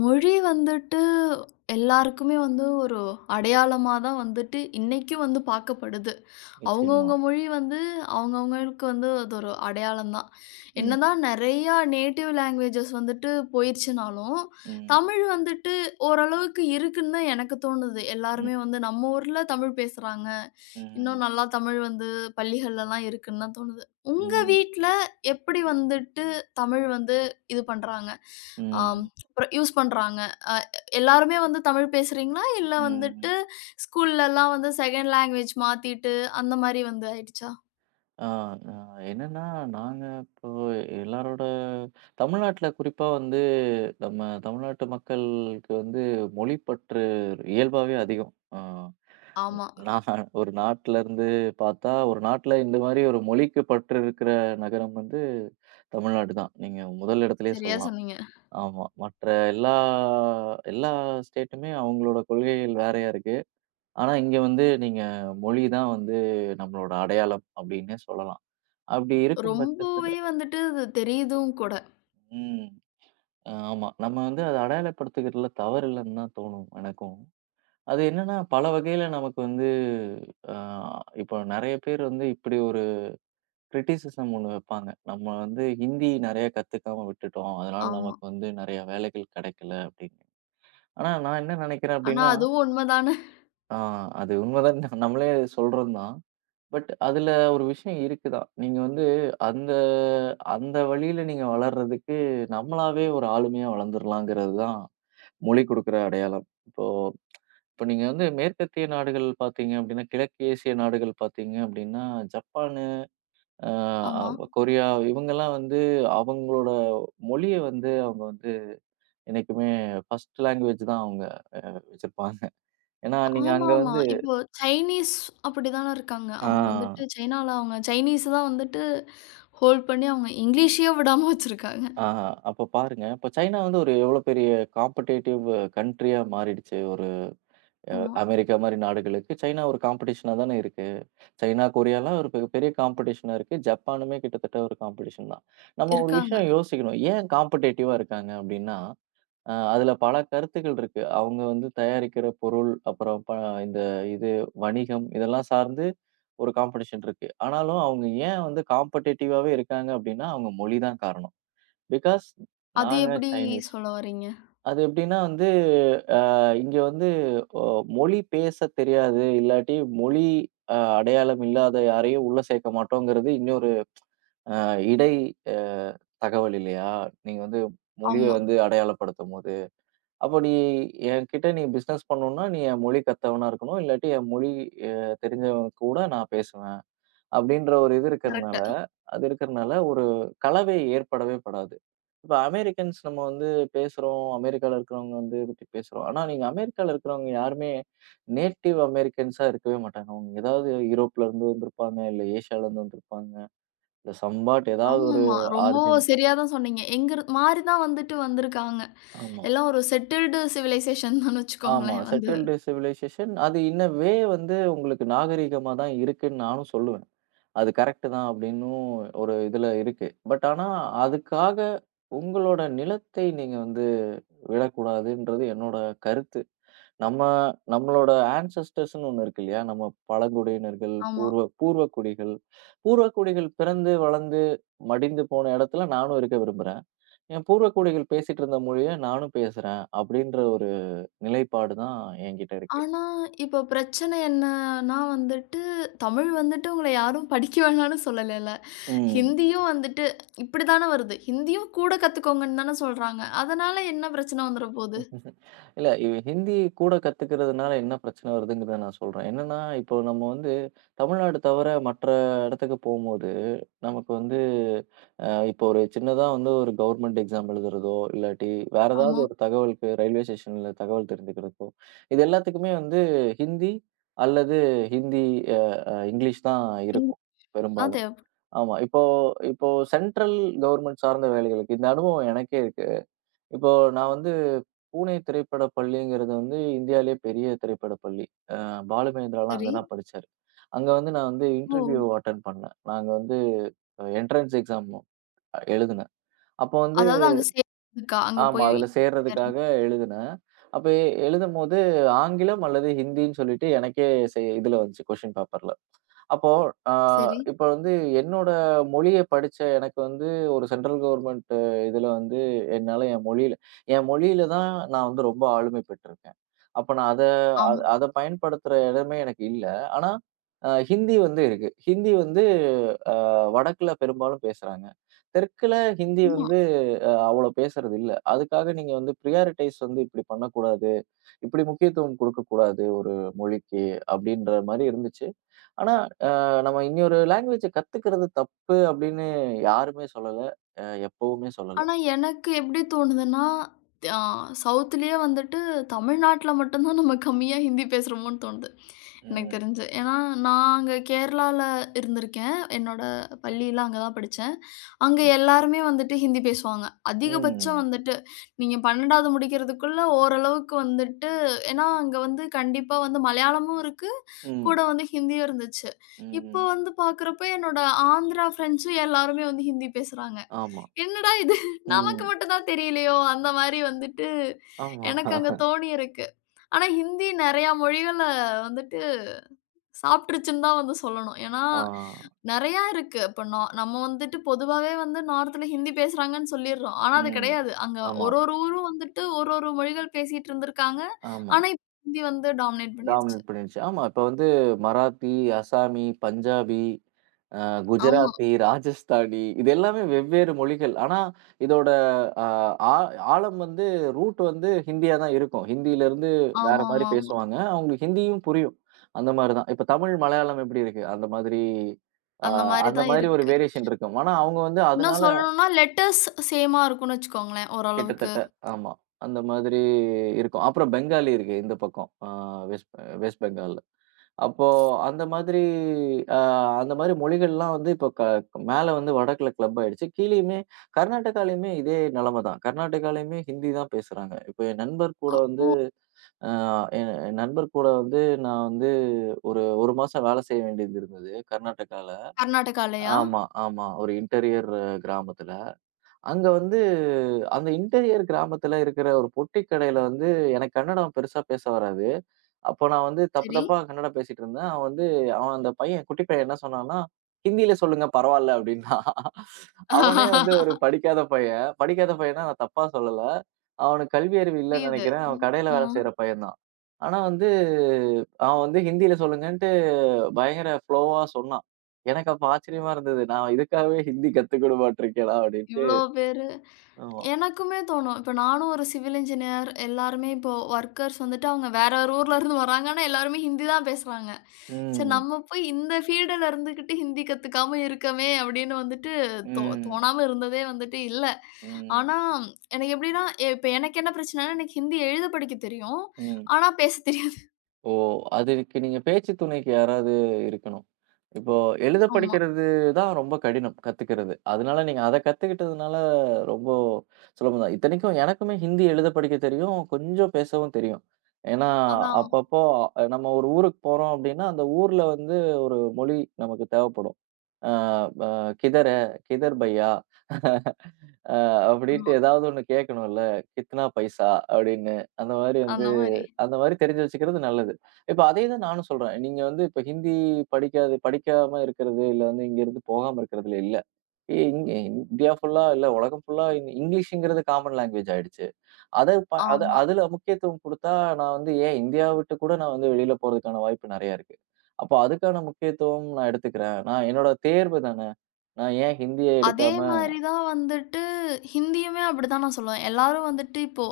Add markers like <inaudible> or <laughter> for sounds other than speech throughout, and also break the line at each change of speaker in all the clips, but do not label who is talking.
மொழி வந்துட்டு எல்லாருக்குமே வந்து ஒரு அடையாளமா தான் வந்துட்டு இன்னைக்கும் வந்து பார்க்கப்படுது.
நிச்சயமா.
அவங்கவங்க மொழி வந்து அவங்கவங்களுக்கு வந்து அது ஒரு அடையாளம் தான்.
ம்.
என்னதான் நெறையா நேட்டிவ் லாங்குவேஜஸ் வந்துட்டு போயிருச்சுனாலும்,
ம்.
தமிழ் வந்துட்டு ஓரளவுக்கு இருக்குன்னு தான் எனக்கு தோணுது.
ம்.
எல்லாருமே வந்து நம்ம ஊர்ல தமிழ் பேசுறாங்க. இன்னும்
ம்.
நல்லா தமிழ் வந்து பள்ளிகள்லலாம் இருக்குன்னு தான் தோணுது. உங்க
ம்.
வீட்ல எப்படி வந்துட்டு தமிழ் வந்து இது பண்றாங்க? ஆம்
ம்.
அப்புறம் யூஸ் பண்றாங்க. அ எல்லாருமே வந்து தமிழ் பேசுறீங்களா? இல்ல
ம்.
வந்துட்டு ஸ்கூல்லலாம் வந்து செகண்ட் லாங்குவேஜ் மாத்திட்டு அந்த மாரி வந்து ஆயிடுச்சா?
ஆ, ஆ, என்னன்னா, நாங்க இப்போ எல்லாரோட தமிழ்நாட்டுல குறிப்பா வந்து நம்ம தமிழ்நாட்டு மக்களுக்கு வந்து மொழி பற்று இயல்பாவே அதிகம். ஆ,
ஆமா.
நான் ஒரு நாட்டுல இருந்து பார்த்தா, ஒரு நாட்டுல இந்த மாரி ஒரு மொழிக்கு பற்று இருக்கிற நகரம் வந்து தமிழ்நாடு தான். நீங்க முதல் இடத்திலேயே
சரியா
சொல்லலாம்.
சொன்னீங்க.
ஆமா. மற்ற எல்லா எல்லா ஸ்டேட்டுமே அவங்களோட கொள்கைகள் வேறையா இருக்கு. ஆனா, இங்க வந்து நீங்க மொழி தான் வந்து நம்மளோட அடையாளம் அப்டின்னே சொல்லலாம். அப்டி இருக்கும் பட்சத்துல
ரொம்பவே வந்துட்டு அது தெரியுதும் கூட.
ம். ஆமா. நம்ம வந்து அத அடையாளப்படுத்துகிறதுல தவறு இல்லன்னு தான் தோணும் எனக்கும். அது என்னன்னா, பல வகையில நமக்கு வந்து அ இப்போ நெறைய பேர் வந்து இப்டி ஒரு கிரிட்டிசிசம் ஒண்ணு வைப்பாங்க. நம்ம வந்து ஹிந்தி நெறைய கத்துக்காம விட்டுட்டோம். அதனால
ஆமா.
நமக்கு வந்து நெறைய வேலைகள் கெடைக்கல அப்டின்னு. ஆனா, நான் என்ன நெனைக்கிறேன்
ஆனா
அப்டின்னா,
அதுவும் உண்மதானே.
ஆ அது உண்மதான் நம்மளே சொல்றது தான். பட் அதுல ஒரு விஷயம் இருக்குதான். நீங்க வந்து அந்த அந்த வழியில நீங்க வளர்றதுக்கு, நம்மளாவே ஒரு ஆளுமையா வளர்ந்துரலாங்கிறது தான் மொழி குடுக்குற அடையாளம். இப்போ இப்போ நீங்க வந்து மேற்கத்திய நாடுகள் பார்த்தீங்க அப்டின்னா, கிழக்கு ஏசிய நாடுகள் பார்த்தீங்க அப்டின்னா, ஜப்பானு, அ
ஆமா.
கொரியா இவங்கலாம் வந்து அவங்களோட மொழிய வந்து அவங்க வந்து என்னைக்குமே ஃபர்ஸ்ட் லாங்குவேஜ் தான் அவங்க வச்சிருப்பாங்க. ஏன்னா, நீங்க அங்க
ஆமாமா.
வந்து
இப்போ சைனீஸ் அப்படிதானே இருக்காங்க.
ஆ.
அவங்க வந்துட்டு சைனால அவங்க சைனீஸ தான் வந்துட்டு ஹோல்ட் பண்ணி அவங்க இங்கிலீஷையே விடாம வச்சிருக்காங்க.
ஆஹா, அப்ப பாருங்க. இப்ப சைனா வந்து ஒரு எவ்வளோ பெரிய காம்படேட்டிவ் கண்ட்ரியா மாறிடுச்சு. ஒரு
ஆமா.
அமெரிக்கா மாரி நாடுகளுக்கு சைனா ஒரு காம்படிஷனா தானே இருக்கு. சைனா, கொரியாலாம் ஒரு பெரிய காம்படிஷனா இருக்கு. ஜப்பானுமே கிட்டத்தட்ட ஒரு காம்படிஷன் தான். நம்ம ஒரு
இருக்காங்க.
விஷயம் யோசிக்கணும். ஏன் காம்படேட்டிவா இருக்காங்க அப்டின்னா, அதுல பல கருத்துக்கள் இருக்கு. அவங்க வந்து தயாரிக்கிற பொருள், அப்புறம் இந்த இது வணிகம் இதெல்லாம் சார்ந்து ஒரு காம்படிஷன் இருக்கு. ஆனாலும் அவங்க ஏன் வந்து காம்படேட்டிவாவே இருக்காங்க அப்டின்னா, அவங்க மொழி தான் காரணம். பிகாஸ்
அது
நாங்க
எப்படி
சைனீஸ்.
சொல்ல வரீங்க?
அது எப்படின்னா வந்து, அ இங்க வந்து ஒ மொழி பேசத் தெரியாது, இல்லாட்டி மொழி அடையாளம் இல்லாத யாரையும் உள்ள சேர்க்க மாட்டோங்கிறது இன்னொரு அ இடை அ தகவல் இல்லையா? நீங்க வந்து மொழிய
ஆமா.
வந்து அடையாளப்படுத்தும்போது. அப்போ நீ என்கிட்ட நீ பிசினஸ் பண்ணணும்னா, நீ என் மொழி கத்தவனா இருக்கணும். இல்லாட்டி என் மொழி அ தெரிஞ்சவன் கூட நான் பேசுவேன். அப்படின்ற ஒரு இது
கரெக்ட்டு.
இருக்கிறனால, அது இருக்கிறனால ஒரு கலவை ஏற்படவே படாது. இப்ப அமெரிக்கன்ஸ் நம்ம வந்து பேசுறோம். அமெரிக்கால இருக்கிறவங்க வந்து இத பத்தி பேசுறோம். ஆனா நீங்க அமெரிக்கால இருக்கிறவங்க யாருமே நேட்டிவ் அமெரிக்கன்ஸா இருக்கவே மாட்டாங்க. அவங்க ஏதாவது யூரோப்ல இருந்து வந்திருப்பாங்க, இல்ல ஏசியால இருந்து வந்திருப்பாங்க. இல்ல சம்பாட் ஏதாவது ஒரு
ஆமாமா. ரொம்ப
ஆரிஜின்.
சரியா தான் சொன்னீங்க. எங்கிரு மாரி தான் வந்துட்டு வந்திருக்காங்க.
ஆமா,
எல்லாம் ஒரு செட்டில்டு சிவிலைசேஷன் தான்னு
ஆமா.
வச்சுக்கோங்களேன் வந்து.
செட்டில்டு சிவிலைசேஷன் அது இன்ன வந்து உங்களுக்கு நாகரீகமா தான் இருக்குன்னு நானும் சொல்லுவேன். அது கரெக்ட்டு தான் அப்படின்னும் ஒரு இதுல இருக்கு. பட் ஆனா, அதுக்காக உங்களோட நிலத்தை நீங்க வந்து விடக்கூடாதுன்றது என்னோட கருத்து. நம்ம நம்மளோட ஆன்செஸ்டர்ஸ்ன்னு ஒண்ணு இருக்கு இல்லையா? நம்ம பழங்குடியினர்கள்,
ஆமா.
பூர்வக்குடிகள். பூர்வக்குடிகள் பிறந்து, வளர்ந்து, மடிந்து போன இடத்துல நானும் இருக்க விரும்புறேன். என் பூர்வக்குடிகள் பேசிட்டு இருந்த மொழிய நானும் பேசுறேன். அப்படின்ற ஒரு நிலைப்பாடு தான் என்கிட்ட இருக்கு.
ஆனா, இப்ப பிரச்சனை என்னன்னா வந்துட்டு, தமிழ் வந்துட்டு உங்கள யாரும் படிக்க வேணாம்னு சொல்லலல்ல. ஹிந்தியும் வந்துட்டு இப்படி தான வருது. ஹிந்தியும் கூட கத்துக்கோங்கன்னு தான சொல்றாங்க. அதனால என்ன பிரச்சனை வந்துற போது?
ம். இல்ல இவ ஹிந்தி கூட கத்துக்கிறதுனால என்ன பிரச்சனை வருதுங்கிறத நான் சொல்றேன். என்னன்னா, இப்போ நம்ம வந்து தமிழ்நாடு தவிர மற்ற இடத்துக்கு போம்போது, நமக்கு வந்து இப்போ ஒரு சின்னதா வந்து ஒரு கவர்மெண்ட் எக்ஸாம் எழுதுறதோ, இல்லாட்டி வேற ஏதாவது
ஆமா.
ஒரு தகவலுக்கு ரயில்வே ஸ்டேஷன்ல தகவல் தெரிஞ்சுக்கிறதுக்கோ, இது எல்லாத்துக்குமே வந்து ஹிந்தி அல்லது ஹிந்தி அ அ இங்கிலீஷ் தான் இருக்கும்
இங்கிலீஷ் தான்
பெரும்பாலும்.
தேவ
ஆமா. இப்போ இப்போ சென்ட்ரல் கவர்ன்மெண்ட் சார்ந்த வேலைகளுக்கு இந்த அனுபவம் எனக்கே இருக்கு. இப்போ நான் வந்து பூனே திரைப்பட பள்ளிங்கிறது வந்து இந்தியாலயே பெரிய திரைப்பட பள்ளி. அ பாலுமகேந்திராலாம் அங்க
சரி.
தான் படிச்சாரு. அங்க வந்து நான் வந்து
ஓ!
இன்டர்வியூ அட்டெண்ட் பண்ணேன். நாங்க வந்து என்ட்ரன்ஸ் எக்ஸாம் எழுதுனேன். அப்போ வந்து
அதாவது அங்க சேர்றதுக்கா? அங்க
ஆமா.
போய்
அதுல
சேர்றது.
சேர்றதுக்காக எழுதுனேன். அப்ப எழுதும்போது ஆங்கிலம் அல்லது ஹிந்தின்னு சொல்லிட்டு எனக்கே இதுல வந்துச்சு கொஸ்டின் பேப்பர்ல. அப்போ அ
சரி.
இப்ப வந்து என்னோட மொழிய படிச்ச எனக்கு வந்து ஒரு சென்ட்ரல் கவர்மெண்ட் இதுல வந்து என்னால என் மொழியில தான் நான் வந்து ரொம்ப ஆளுமை பெற்றிருக்கேன். அப்ப நான் அத அத
ஆமா.
அத பயன்படுத்துற இடமே எனக்கு இல்ல. ஆனா ஹிந்தி வந்து இருக்கு. ஹிந்தி வந்து அ வடக்குல பெரும்பாலும் பேசுறாங்க. தெற்குல ஹிந்தி
ஆமா.
வந்து அவ்வளோ பேசுறது இல்ல. அதுக்காக நீங்க வந்து பிரியாரிட்டைஸ் வந்து இப்படி பண்ணக்கூடாது. இப்படி முக்கியத்துவம் குடுக்கக்கூடாது ஒரு மொழிக்கு அப்படின்ற மாரி இருந்துச்சு. ஆனா, அ நம்ம இன்னொரு லாங்குவேஜ கத்துக்கிறது தப்பு அப்படின்னு யாருமே சொல்லல. எப்பவுமே சொல்லல.
ஆனா, எனக்கு எப்படி தோணுதுன்னா, அ சவுத்துலயே வந்துட்டு தமிழ்நாட்டுல மட்டும் தான் நம்ம கம்மியா ஹிந்தி பேசுறோமோன்னு தோணுது. எனக்கு
ம்.
தெரிஞ்சு. ஏன்னா, நான் அங்க கேரளால இருந்திருக்கேன். என்னோட பள்ளியில அங்க தான் படிச்சேன். அங்க எல்லாருமே வந்துட்டு ஹிந்தி பேசுவாங்க. அதிகபட்சம்
ம்.
வந்துட்டு நீங்க 12வது முடிக்கிறதுக்குள்ள ஓரளவுக்கு வந்துட்டு ஏன்னா, அங்க வந்து கண்டிப்பா வந்து மலையாளமும் இருக்கு. கூட
ம்.
வந்து ஹிந்தியும் இருந்துச்சு. இப்போ
ம்.
வந்து பார்க்குறப்ப என்னோட ஆந்திரா ஃப்ரெண்ட்ஸும் எல்லாருமே வந்து ஹிந்தி பேசுறாங்க.
ஆமா.
என்னடா இது! நமக்கு
ம்.
மட்டும் தான் தெரியலையோ! அந்த மாரி வந்துட்டு
ஆமா.
எனக்கு அங்க தோணியிருக்கு. ஆனா, ஹிந்தி நெறையா மொழிகள வந்துட்டு சாப்ட்டுருச்சுன்னு தான் வந்து சொல்லணும். ஏன்னா,
ஆ.
நெறையா இருக்கு. இப்ப நம்ம வந்துட்டு பொதுவாவே வந்து நார்த்ல ஹிந்தி பேசுறாங்கன்னு சொல்லிர்றோம். ஆனா, அது
ம்.
கிடையாது. அங்க
ஆமா,
ஒரு ஒரு ஊரும் வந்துட்டு ஒரு ஒரு மொழிகள் பேசிட்டு இருந்திருக்காங்க.
ஆமா.
ஆனா, இப்ப ஹிந்தி வந்து டாமினேட் பண்ணிருச்சு.
டாமினேட் பண்ணிடுச்சு. ஆமா, இப்ப வந்து மராத்தி, அசாமி, பஞ்சாபி,
ஆமா.
குஜராத்தி, ராஜஸ்தானி இது எல்லாமே வெவ்வேறு மொழிகள். ஆனா, இதோட அ ஆ ஆழம் வந்து ரூட் வந்து ஹிந்தியா தான் இருக்கும். ஹிந்தியிலருந்து வேற மாரி
ஆமாமாமா.
பேசுவாங்க. அவங்களுக்கு ஹிந்தியும் புரியும். அந்த மாரி தான். இப்ப தமிழ், மலையாளம் எப்படி இருக்கு? அந்த மாதிரி அ
அந்த மாரி
அந்த
தான்
மாரி ஒரு
இருக்கு.
வேரியேஷன் இருக்கும். ஆனா, அவங்க வந்து
இன்னும்
அதனால
சொல்லணும்னா லெட்டர்ஸ் சேமா இருக்குன்னு வச்சுக்கோங்களேன் ஓரளவுக்கு.
கிட்டத்தட்ட ஆமா. அந்த மாதிரி இருக்கும். அப்புறம் பெங்காலி இருக்கு இந்த பக்கம். வெஸ்ட் வெஸ்ட் பெங்கால்ல. அப்போ அந்த மாதிரி அ அந்த மாதிரி மொழிகள்லாம் வந்து இப்போ மேல வந்து வடக்குல கிளப் ஆயிடுச்சு. கீழயுமே கர்நாடகாலயுமே இதே நிலைமை தான். கர்நாடகாலயுமே ஹிந்தி தான் பேசுறாங்க. இப்போ என் நண்பர் கூட
அ
வந்து அ என் என் நண்பர் கூட வந்து நான் வந்து ஒரு 1 மாசம் வேலை செய்ய வேண்டியது இருந்தது கர்நாடகால.
கர்நாடகாலயா?
ஆமா, ஆமா. ஒரு இன்டீரியர் கிராமத்துல. அங்க வந்து அந்த இன்டீரியர் கிராமத்துல இருக்கிற ஒரு பொட்டி கடையில வந்து எனக்கு கன்னடம் பெருசா பேச வராது. அப்போ நான் வந்து தப்பு
சரி.
தப்பா கன்னடம் பேசிட்டு இருந்தேன். அவன் வந்து அவன் அந்த பையன் குட்டி பையன் என்ன சொன்னான்னா, "ஹிந்தியில சொல்லுங்க பரவால்ல" அப்படின்னான். அவனே வந்து ஒரு படிக்காத பையன். படிக்காத பையன்னா நான் தப்பா சொல்லல. அவனுக்கு கல்வி அறிவு இல்லன்னு
புரியுது.
நெனைக்கிறேன். அவன் கடையில
ஆ
வேலை செய்ற பையன் தான். ஆனா வந்து அவன் வந்து ஹிந்தியில சொல்லுங்கன்ட்டு பயங்கர ஃப்ளோவா சொன்னான். எனக்கு அப்ப ஆச்சரியமா இருந்தது. நான் இதுக்காகவே ஹிந்தி கத்துக்கணுமாட்ருக்கேடா அப்படின்ட்டு.
இவ்ளோ பேரு.
ஆமா.
எனக்குமே தோணும். இப்ப நானும் ஒரு சிவில் இன்ஜினியர் எல்லாருமே இப்போ ஒர்க்கர்ஸ் வந்துட்டு அவங்க வேற ஒரு ஊர்ல இருந்து வராங்க. ஆனா எல்லாருமே ஹிந்தி தான் பேசுறாங்க. சரி
ம்.
நம்ம போய் இந்த ஃபீல்டுல இருந்துகிட்டு ஹிந்தி கத்துக்காம இருக்கமே அப்படின்னு வந்துட்டு
ம்.
தோணாம இருந்ததே வந்துட்டு இல்ல.
ம்.
ஆனா எனக்கு எப்படின்னா, இப்ப எனக்கு என்ன பிரச்சனைன்னா எனக்கு ஹிந்தி எழுத படிக்க தெரியும்.
ம்.
ஆனா பேச தெரியாது.
ஓ! அதுக்கு நீங்க பேச்சு துணைக்கு யாராவது இருக்கணும். இப்போ எழுத
ஆமா.
படிக்கிறது தான் ரொம்ப கடினம் கத்துக்கிறது. அதனால நீங்க அத கத்துக்கிட்டதுனால ரொம்ப சுலபம் தான். இத்தனைக்கும் எனக்குமே ஹிந்தி எழுத படிக்க தெரியும். கொஞ்சம் பேசவும் தெரியும். ஏன்னா,
அதான்.
அப்பப்போ அ, நம்ம ஒரு ஊருக்கு போறோம் அப்டின்னா, அந்த ஊர்ல வந்து ஒரு மொழி நமக்கு தேவைப்படும். அ ப கிதர் ஹே? கிதர் பையா? அ அப்டின்ட்டு
ஆமா.
ஏதாவது ஒண்ணு கேட்கணும்ல. கித்னா பைசா? அப்டின்னு அந்த மாரி
அந்த மாரி.
அந்த மாரி தெரிஞ்சு வச்சுக்கிறது நல்லது. இப்ப அதே தான் நானும் சொல்றேன். நீங்க வந்து இப்ப ஹிந்தி படிக்காம இருக்கிறது, இல்ல வந்து இங்கருந்து போகாம இருக்கிறதுல இல்ல. இங்க இந்தியா ஃபுல்லா இல்ல உலகம் ஃபுல்லா இங்கிலீஷ்ங்கிறது காமன் லாங்குவேஜ் ஆயிடுச்சு. அத ப அத
ஆமா.
அதுல முக்கியத்துவம் குடுத்தா, நான் வந்து ஏன் இந்தியாவ விட்டு கூட நான் வந்து வெளியில போறதுக்கான வாய்ப்பு நெறையா இருக்கு. அப்போ அதுக்கான முக்கியத்துவம் நான் எடுத்துக்கிறேன். நான் என்னோட தேர்வு தானே! நான் ஏன் ஹிந்திய
அதே
எடுக்காம
மாரி தான் வந்துட்டு ஹிந்தியுமே அப்படிதான் நான் சொல்லுவேன். எல்லாரும் வந்துட்டு இப்போ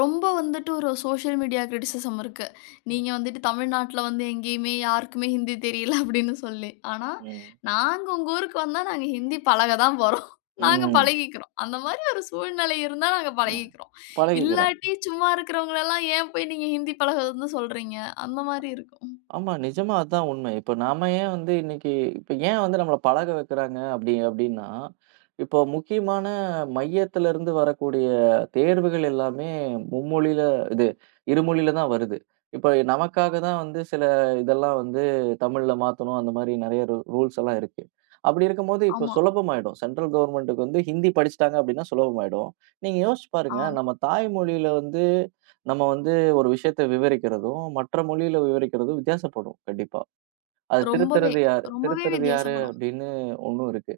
ரொம்ப வந்துட்டு ஒரு சோஷியல் மீடியா கிரிட்டிசிசம் இருக்கு.
ம்.
நீங்க வந்துட்டு தமிழ்நாட்டுல வந்து எங்கேயுமே யாருக்குமே ஹிந்தி தெரியல அப்படின்னு சொல்லி. ஆனா
ம்.
நாங்க உங்க ஊருக்கு வந்தா நாங்க ஹிந்தி பழக தான் போறோம். நாங்க
ம்.
பழகிக்கிறோம். அந்த மாரி ஒரு சூழ்நிலை இருந்தா நாங்க பழகிக்கிறோம்.
பழகிக்கிறோம்.
இல்லாட்டி சும்மா இருக்கிறவங்களெல்லாம் ஏன் போய் நீங்க ஹிந்தி பழகுறதுன்னு சொல்றீங்க? அந்த மாரி இருக்கும்.
ஆமா. நிஜமா அதான் உண்மை. இப்ப நாம ஏன் வந்து இன்னைக்கு இப்ப ஏன் வந்து நம்மள பழக வைக்கிறாங்க அப்படி அப்படின்னா, இப்போ முக்கியமான மையத்திலிருந்து வரக்கூடிய தேர்வுகள் எல்லாமே மும்மொழியில இது இருமொழியில தான் வருது. இப்ப நமக்காக தான் வந்து சில இதெல்லாம் வந்து தமிழ்ல மாத்தணும். அந்த மாரி நெறைய ரூல்ஸ் எல்லாம் இருக்கு. அப்படி இருக்கும்போது இப்போ
ஆமா.
சுலபமாயிடும். சென்ட்ரல் கவர்ன்மென்ட்க்கு வந்து ஹிந்தி படிச்சுட்டாங்க அப்படின்னா சுலபமாயிடும். நீங்க யோசிச்சு பாருங்க.
ஆம்.
நம்ம தாய்மொழியில வந்து நம்ம வந்து ஒரு விஷயத்த விவரிக்கிறதும், மற்ற மொழியில விவரிக்கிறதும் வித்தியாசப்படும் கண்டிப்பா. அது
ரொம்பவே
திருத்துறது யாரு
ரொம்பவே
திருத்துறது யாரு
வித்தியாசப்படும்.
அப்படின்னு ஒண்ணும் இருக்கு.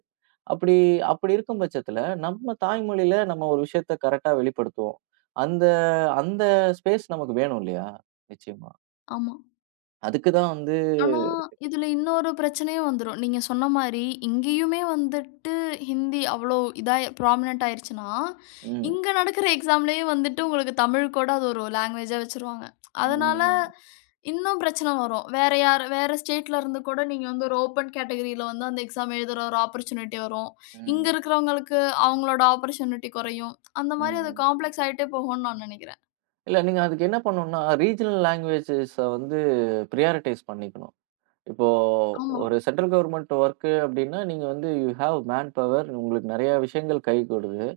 அப்படி அப்படி இருக்கும் பட்சத்துல, நம்ம தாய்மொழியில நம்ம ஒரு விஷயத்த கரெக்ட்டா வெளிப்படுத்துவோம். அந்த அந்த ஸ்பேஸ் நமக்கு வேணும் இல்லையா? நிச்சயமா.
ஆமா.
அதுக்கு தான் வந்து
ஆனா, இதுல இன்னொரு பிரச்சனையும் வந்துரும். நீங்க சொன்ன மாரி, இங்கேயுமே வந்துட்டு ஹிந்தி அவ்வளோ இதா ப்ராமினன்ட் ஆயிருச்சுன்னா,
ம்.
இங்க நடக்கிற எக்ஸாம்லயும் வந்துட்டு உங்களுக்கு தமிழ் கூட அது ஒரு லாங்குவேஜா வச்சுருவாங்க. அதனால
ம்.
இன்னும் பிரச்சனை வரும். வேற யார் வேற ஸ்டேட்ல இருந்து கூட நீங்க வந்து ஒரு ஓப்பன் கேட்டகரியில வந்து அந்த எக்ஸாம் எழுதுற ஒரு ஆப்பர்ச்சுனிட்டி வரும். இங்க
ம்.
இருக்கிறவங்களுக்கு அவங்களோட ஆப்பர்ச்சுனிட்டி குறையும். அந்த மாரி அது
ம்.
காம்ப்ளெக்ஸ் ஆயிட்டே போகும்னு நான் நினைக்கிறேன்.
இல்ல நீங்க அதுக்கு என்ன பண்ணணும்னா, ரீஜினல் லாங்குவேஜஸ வந்து பிரியாரிட்டைஸ் பண்ணிக்கணும். இப்போ
ஆமா.
ஒரு சென்ட்ரல் கவர்மெண்ட் ஒர்க்கு அப்டின்னா, நீங்க வந்து யூ ஹேவ் மேன் பவர். உங்களுக்கு நெறைய விஷயங்கள் கை கூடுது.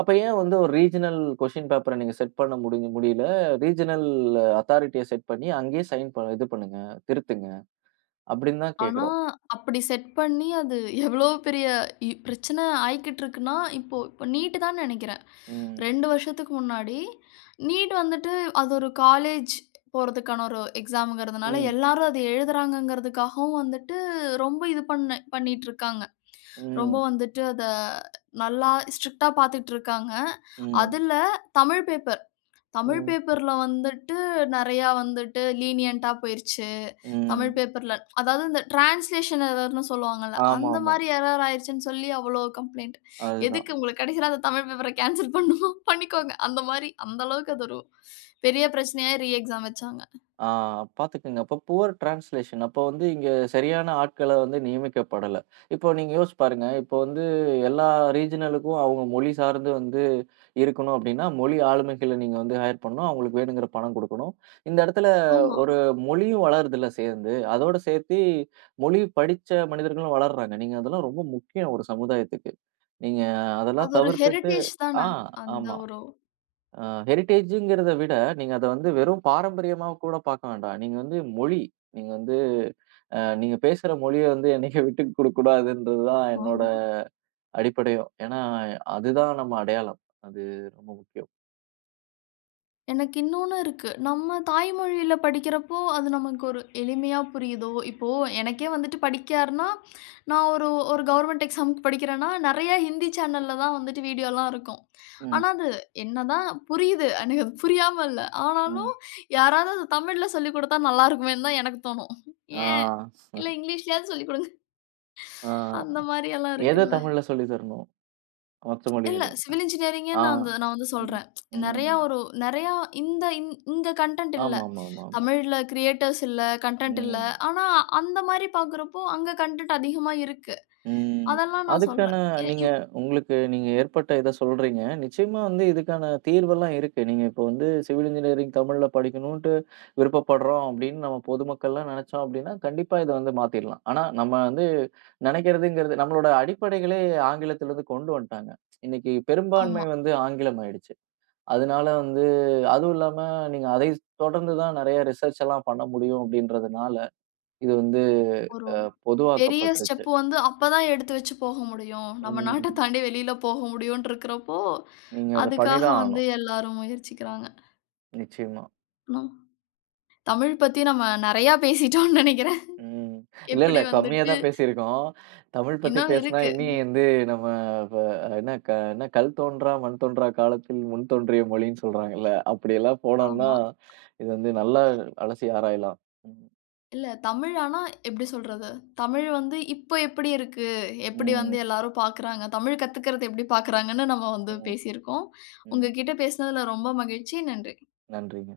அப்ப ஏன் வந்து ஒரு ரீஜினல் கொஸ்டின் பேப்பர நீங்க செட் பண்ண முடியல? ரீஜினல் அத்தாரிட்டிய செட் பண்ணி அங்கேயே சைன் இது பண்ணுங்க, திருத்துங்க அப்டின்னு தான்
ஆனா,
கேட்கிறோம்.
அப்படி செட் பண்ணி அது எவ்வளோ பெரிய பிரச்சனை ஆயிக்கிட்டு இருக்குன்னா, இப்போ இப்போ நீட் தான் நெனைக்கிறேன்.
ம்.
2 வருஷத்துக்கு முன்னாடி நீட் வந்துட்டு அது ஒரு காலேஜ் போறதுக்கான ஒரு எக்ஸாம்ங்கிறதுனால,
ம்.
எல்லாரும் அது எழுதுறாங்கங்கிறதுக்காகவும் வந்துட்டு ரொம்ப இது பண்ண பண்ணிட்டுருக்காங்க. ரொம்ப
ம்.
வந்துட்டு அத நல்லா ஸ்ட்ரிக்ட்டா பார்த்துட்டு இருக்காங்க.
ம்.
அதுல தமிழ் பேப்பர் தமிழ்
ம்.
பேப்பர்ல வந்துட்டு நெறையா வந்துட்டு லீனியன்ட்டா போயிருச்சு. தமிழ்
ம்.
பேப்பர்ல அதாவது இந்த டிரான்ஸ்லேஷன் எரர்ன்னு சொல்லுவாங்கல்ல, அந்த
ஆமாமா.
மாரி எரர் ஆயிருச்சுன்னு சொல்லி அவ்ளோ கம்ப்ளைண்ட்.
அதுதான்.
எதுக்கு உங்களுக்கு கடைசியில அந்த தமிழ் பேப்பர கேன்சல் பண்ணணுமா? <laughs> பண்ணிக்கோங்க. அந்த மாரி அந்த அளவுக்கு அது ஒரு பெரிய பிரச்சனையா ரீ எக்ஸாம் வச்சாங்க.
ஆ, பாத்துக்கங்க. அப்ப புவர் டிரான்ஸ்லேஷன். அப்ப வந்து இங்க சரியான ஆட்கள வந்து நியமிக்கப்படல. இப்போ நீங்க யோசிச்சு பாருங்க. இப்போ வந்து எல்லா ரீஜினலுக்கும் அவங்க மொழி சார்ந்து வந்து இருக்கணும் அப்டின்னா, மொழி ஆளுமைகள நீங்க வந்து ஹையர் பண்ணணும். அவங்களுக்கு வேணுங்கிற பணம் குடுக்கணும். இந்த இடத்துல
ஆமா.
ஒரு மொழியும் வளருதுல்ல சேர்ந்து. அதோட சேர்த்தி மொழி படிச்ச மனிதர்களும் வளர்றாங்க. நீங்க அதெல்லாம் ரொம்ப முக்கியம் ஒரு சமுதாயத்துக்கு. நீங்க
அது
அதெல்லாம்
ஒரு
தவிர்த்துட்டு
ஹெரிடேஜ் தான.
ஆ,
அந்த
ஆமா.
ஒரு
ஹெரிடேஜ்ங்கிறத விட, நீங்க அத வந்து வெறும் பாரம்பரியமா கூட பார்க்க வேண்டாம். நீங்க வந்து மொழி, நீங்க வந்து நீங்க பேசுற மொழிய வந்து என்னைக்கு <laughs> விட்டு குடுக்கக் கூடாதுன்றது தான் என்னோட
ஆமா.
அடிப்படையும். ஏன்னா, அதுதான் நம்ம அடையாளம். அது ரொம்ப முக்கியம்.
எனக்கு இன்னொன்னு இருக்கு. நம்ம தாய்மொழியில படிக்கிறப்போ, அது நமக்கு ஒரு எளிமையா புரியுதோ, இப்போ எனக்கே வந்துட்டு படிக்காருன்னா, நான் ஒரு ஒரு கவர்மெண்ட் எக்ஸாம்க்கு படிக்கிறேன்னா, நெறைய ஹிந்தி சேனல்ல தான் வந்துட்டு வீடியோலாம் இருக்கும்.
ம்.
ஆனா, அது என்னதான் புரியுது. எனக்கு அது புரியாம இல்ல. ஆனாலும்
ம்.
யாராவது அது தமிழ்ல சொல்லிக் குடுத்தா நல்லாருக்குமேன்னு தான் எனக்கு தோணும்.
ஆ.
ஏன்? இல்ல இங்கிலீஷ்லயாவது சொல்லிக் குடுங்க.
ஆ
அந்த மாரியெல்லாம்
எத
இருக்குல்ல.
தமிழ்ல சொல்லி தரணும்? மற்ற
இல்ல
மொழிகளில்.
சிவில் இன்ஜினியரிங்கே
ஆ.
நான் வந்து
ம்.
சொல்றேன். நெறையா
ம்.
ஒரு நெறையா இந்த இந் இங்க கன்டென்ட் இல்ல.
ஆமாமாமாமா.
தமிழ்ல கிரியேட்டர்ஸ் இல்ல, கன்டென்ட் இல்ல.
ம்.
ஆனா, அந்த மாரி பார்க்குறப்போ, அங்க கன்டென்ட் அதிகமா இருக்கு.
ம்.
அதெல்லாம் நான்
அதுக்கான
சொல்றேன். எ
நீங்க
இத்
உங்களுக்கு நீங்க ஏற்பட்ட இத சொல்றீங்க. நிச்சயமா வந்து இதுக்கான தீர்வெல்லாம் இருக்கு. நீங்க இப்போ வந்து சிவில் இன்ஜினியரிங் தமிழ்ல படிக்கணுன்ட்டு விருப்பப்படுறோம் அப்படின்னு நம்ம பொதுமக்கள்லாம் நெனைச்சோம் அப்படின்னா, கண்டிப்பா இத வந்து மாத்திரலாம். ஆனா நம்ம வந்து நெனைக்கிறதுங்கிறது நம்மளோட அடிப்படைகளே ஆங்கிலத்திலருந்து கொண்டு வந்துட்டாங்க. இன்னைக்கு
ஆமா.
பெரும்பான்மை வந்து ஆங்கிலம் ஆயிடுச்சு. அதனால வந்து அதுவும் இல்லாம நீங்க அதை தொடர்ந்து தான் நெறைய ரிசர்ச் எல்லாம் பண்ண முடியும் அப்படின்றதுனால, இது வந்து
ஒரு
அ
பெரிய
பொதுவாக்கப்பட்டுருச்சு.
ஸ்டெப் வந்து அப்பதான் எடுத்து வச்சு போக முடியும். நம்ம நாட்ட
ம்.
தாண்டி வெளியில போக முடியும்னு இருக்கிறப்போ,
நீங்க அத
அதுக்காக
பண்ணிதான்
வந்து
ஆகணும்.
எல்லாரும் முயற்சிக்கிறாங்க.
நிச்சயமா.
ம். தமிழ் பத்தி நம்ம நெறையா பேசிட்டோம்னு நெனைக்கிறேன்.
ம். இல்ல,
எப்படி
இல்ல. கம்மியா
வந்துட்டு
தான் பேசியிருக்கோம். தமிழ் பத்தி
இன்னும்
பேசினா
இருக்கு.
இனி வந்து நம்ம ப என்ன என்ன "கல் தோன்றா மண் தோன்றா காலத்தில் முன் தோன்றிய மொழின்னு" சொல்றாங்கல்ல. அப்படியெல்லாம் போனோம்னா,
ஆமா.
இது வந்து நல்லா அலசி ஆராயலாம். ம்.
இல்ல தமிழ் ஆனா எப்படி சொல்றது? தமிழ் வந்து இப்போ எப்படி இருக்கு? எப்படி வந்து
ம்.
எல்லாரும் பார்க்குறாங்க? தமிழ் கத்துக்கிறது எப்படி பார்க்குறாங்கன்னு நம்ம வந்து
ம்.
பேசியிருக்கோம்.
ம்.
உங்ககிட்ட பேசினதுல ரொம்ப மகிழ்ச்சி. நன்றி.
நன்றிங்க.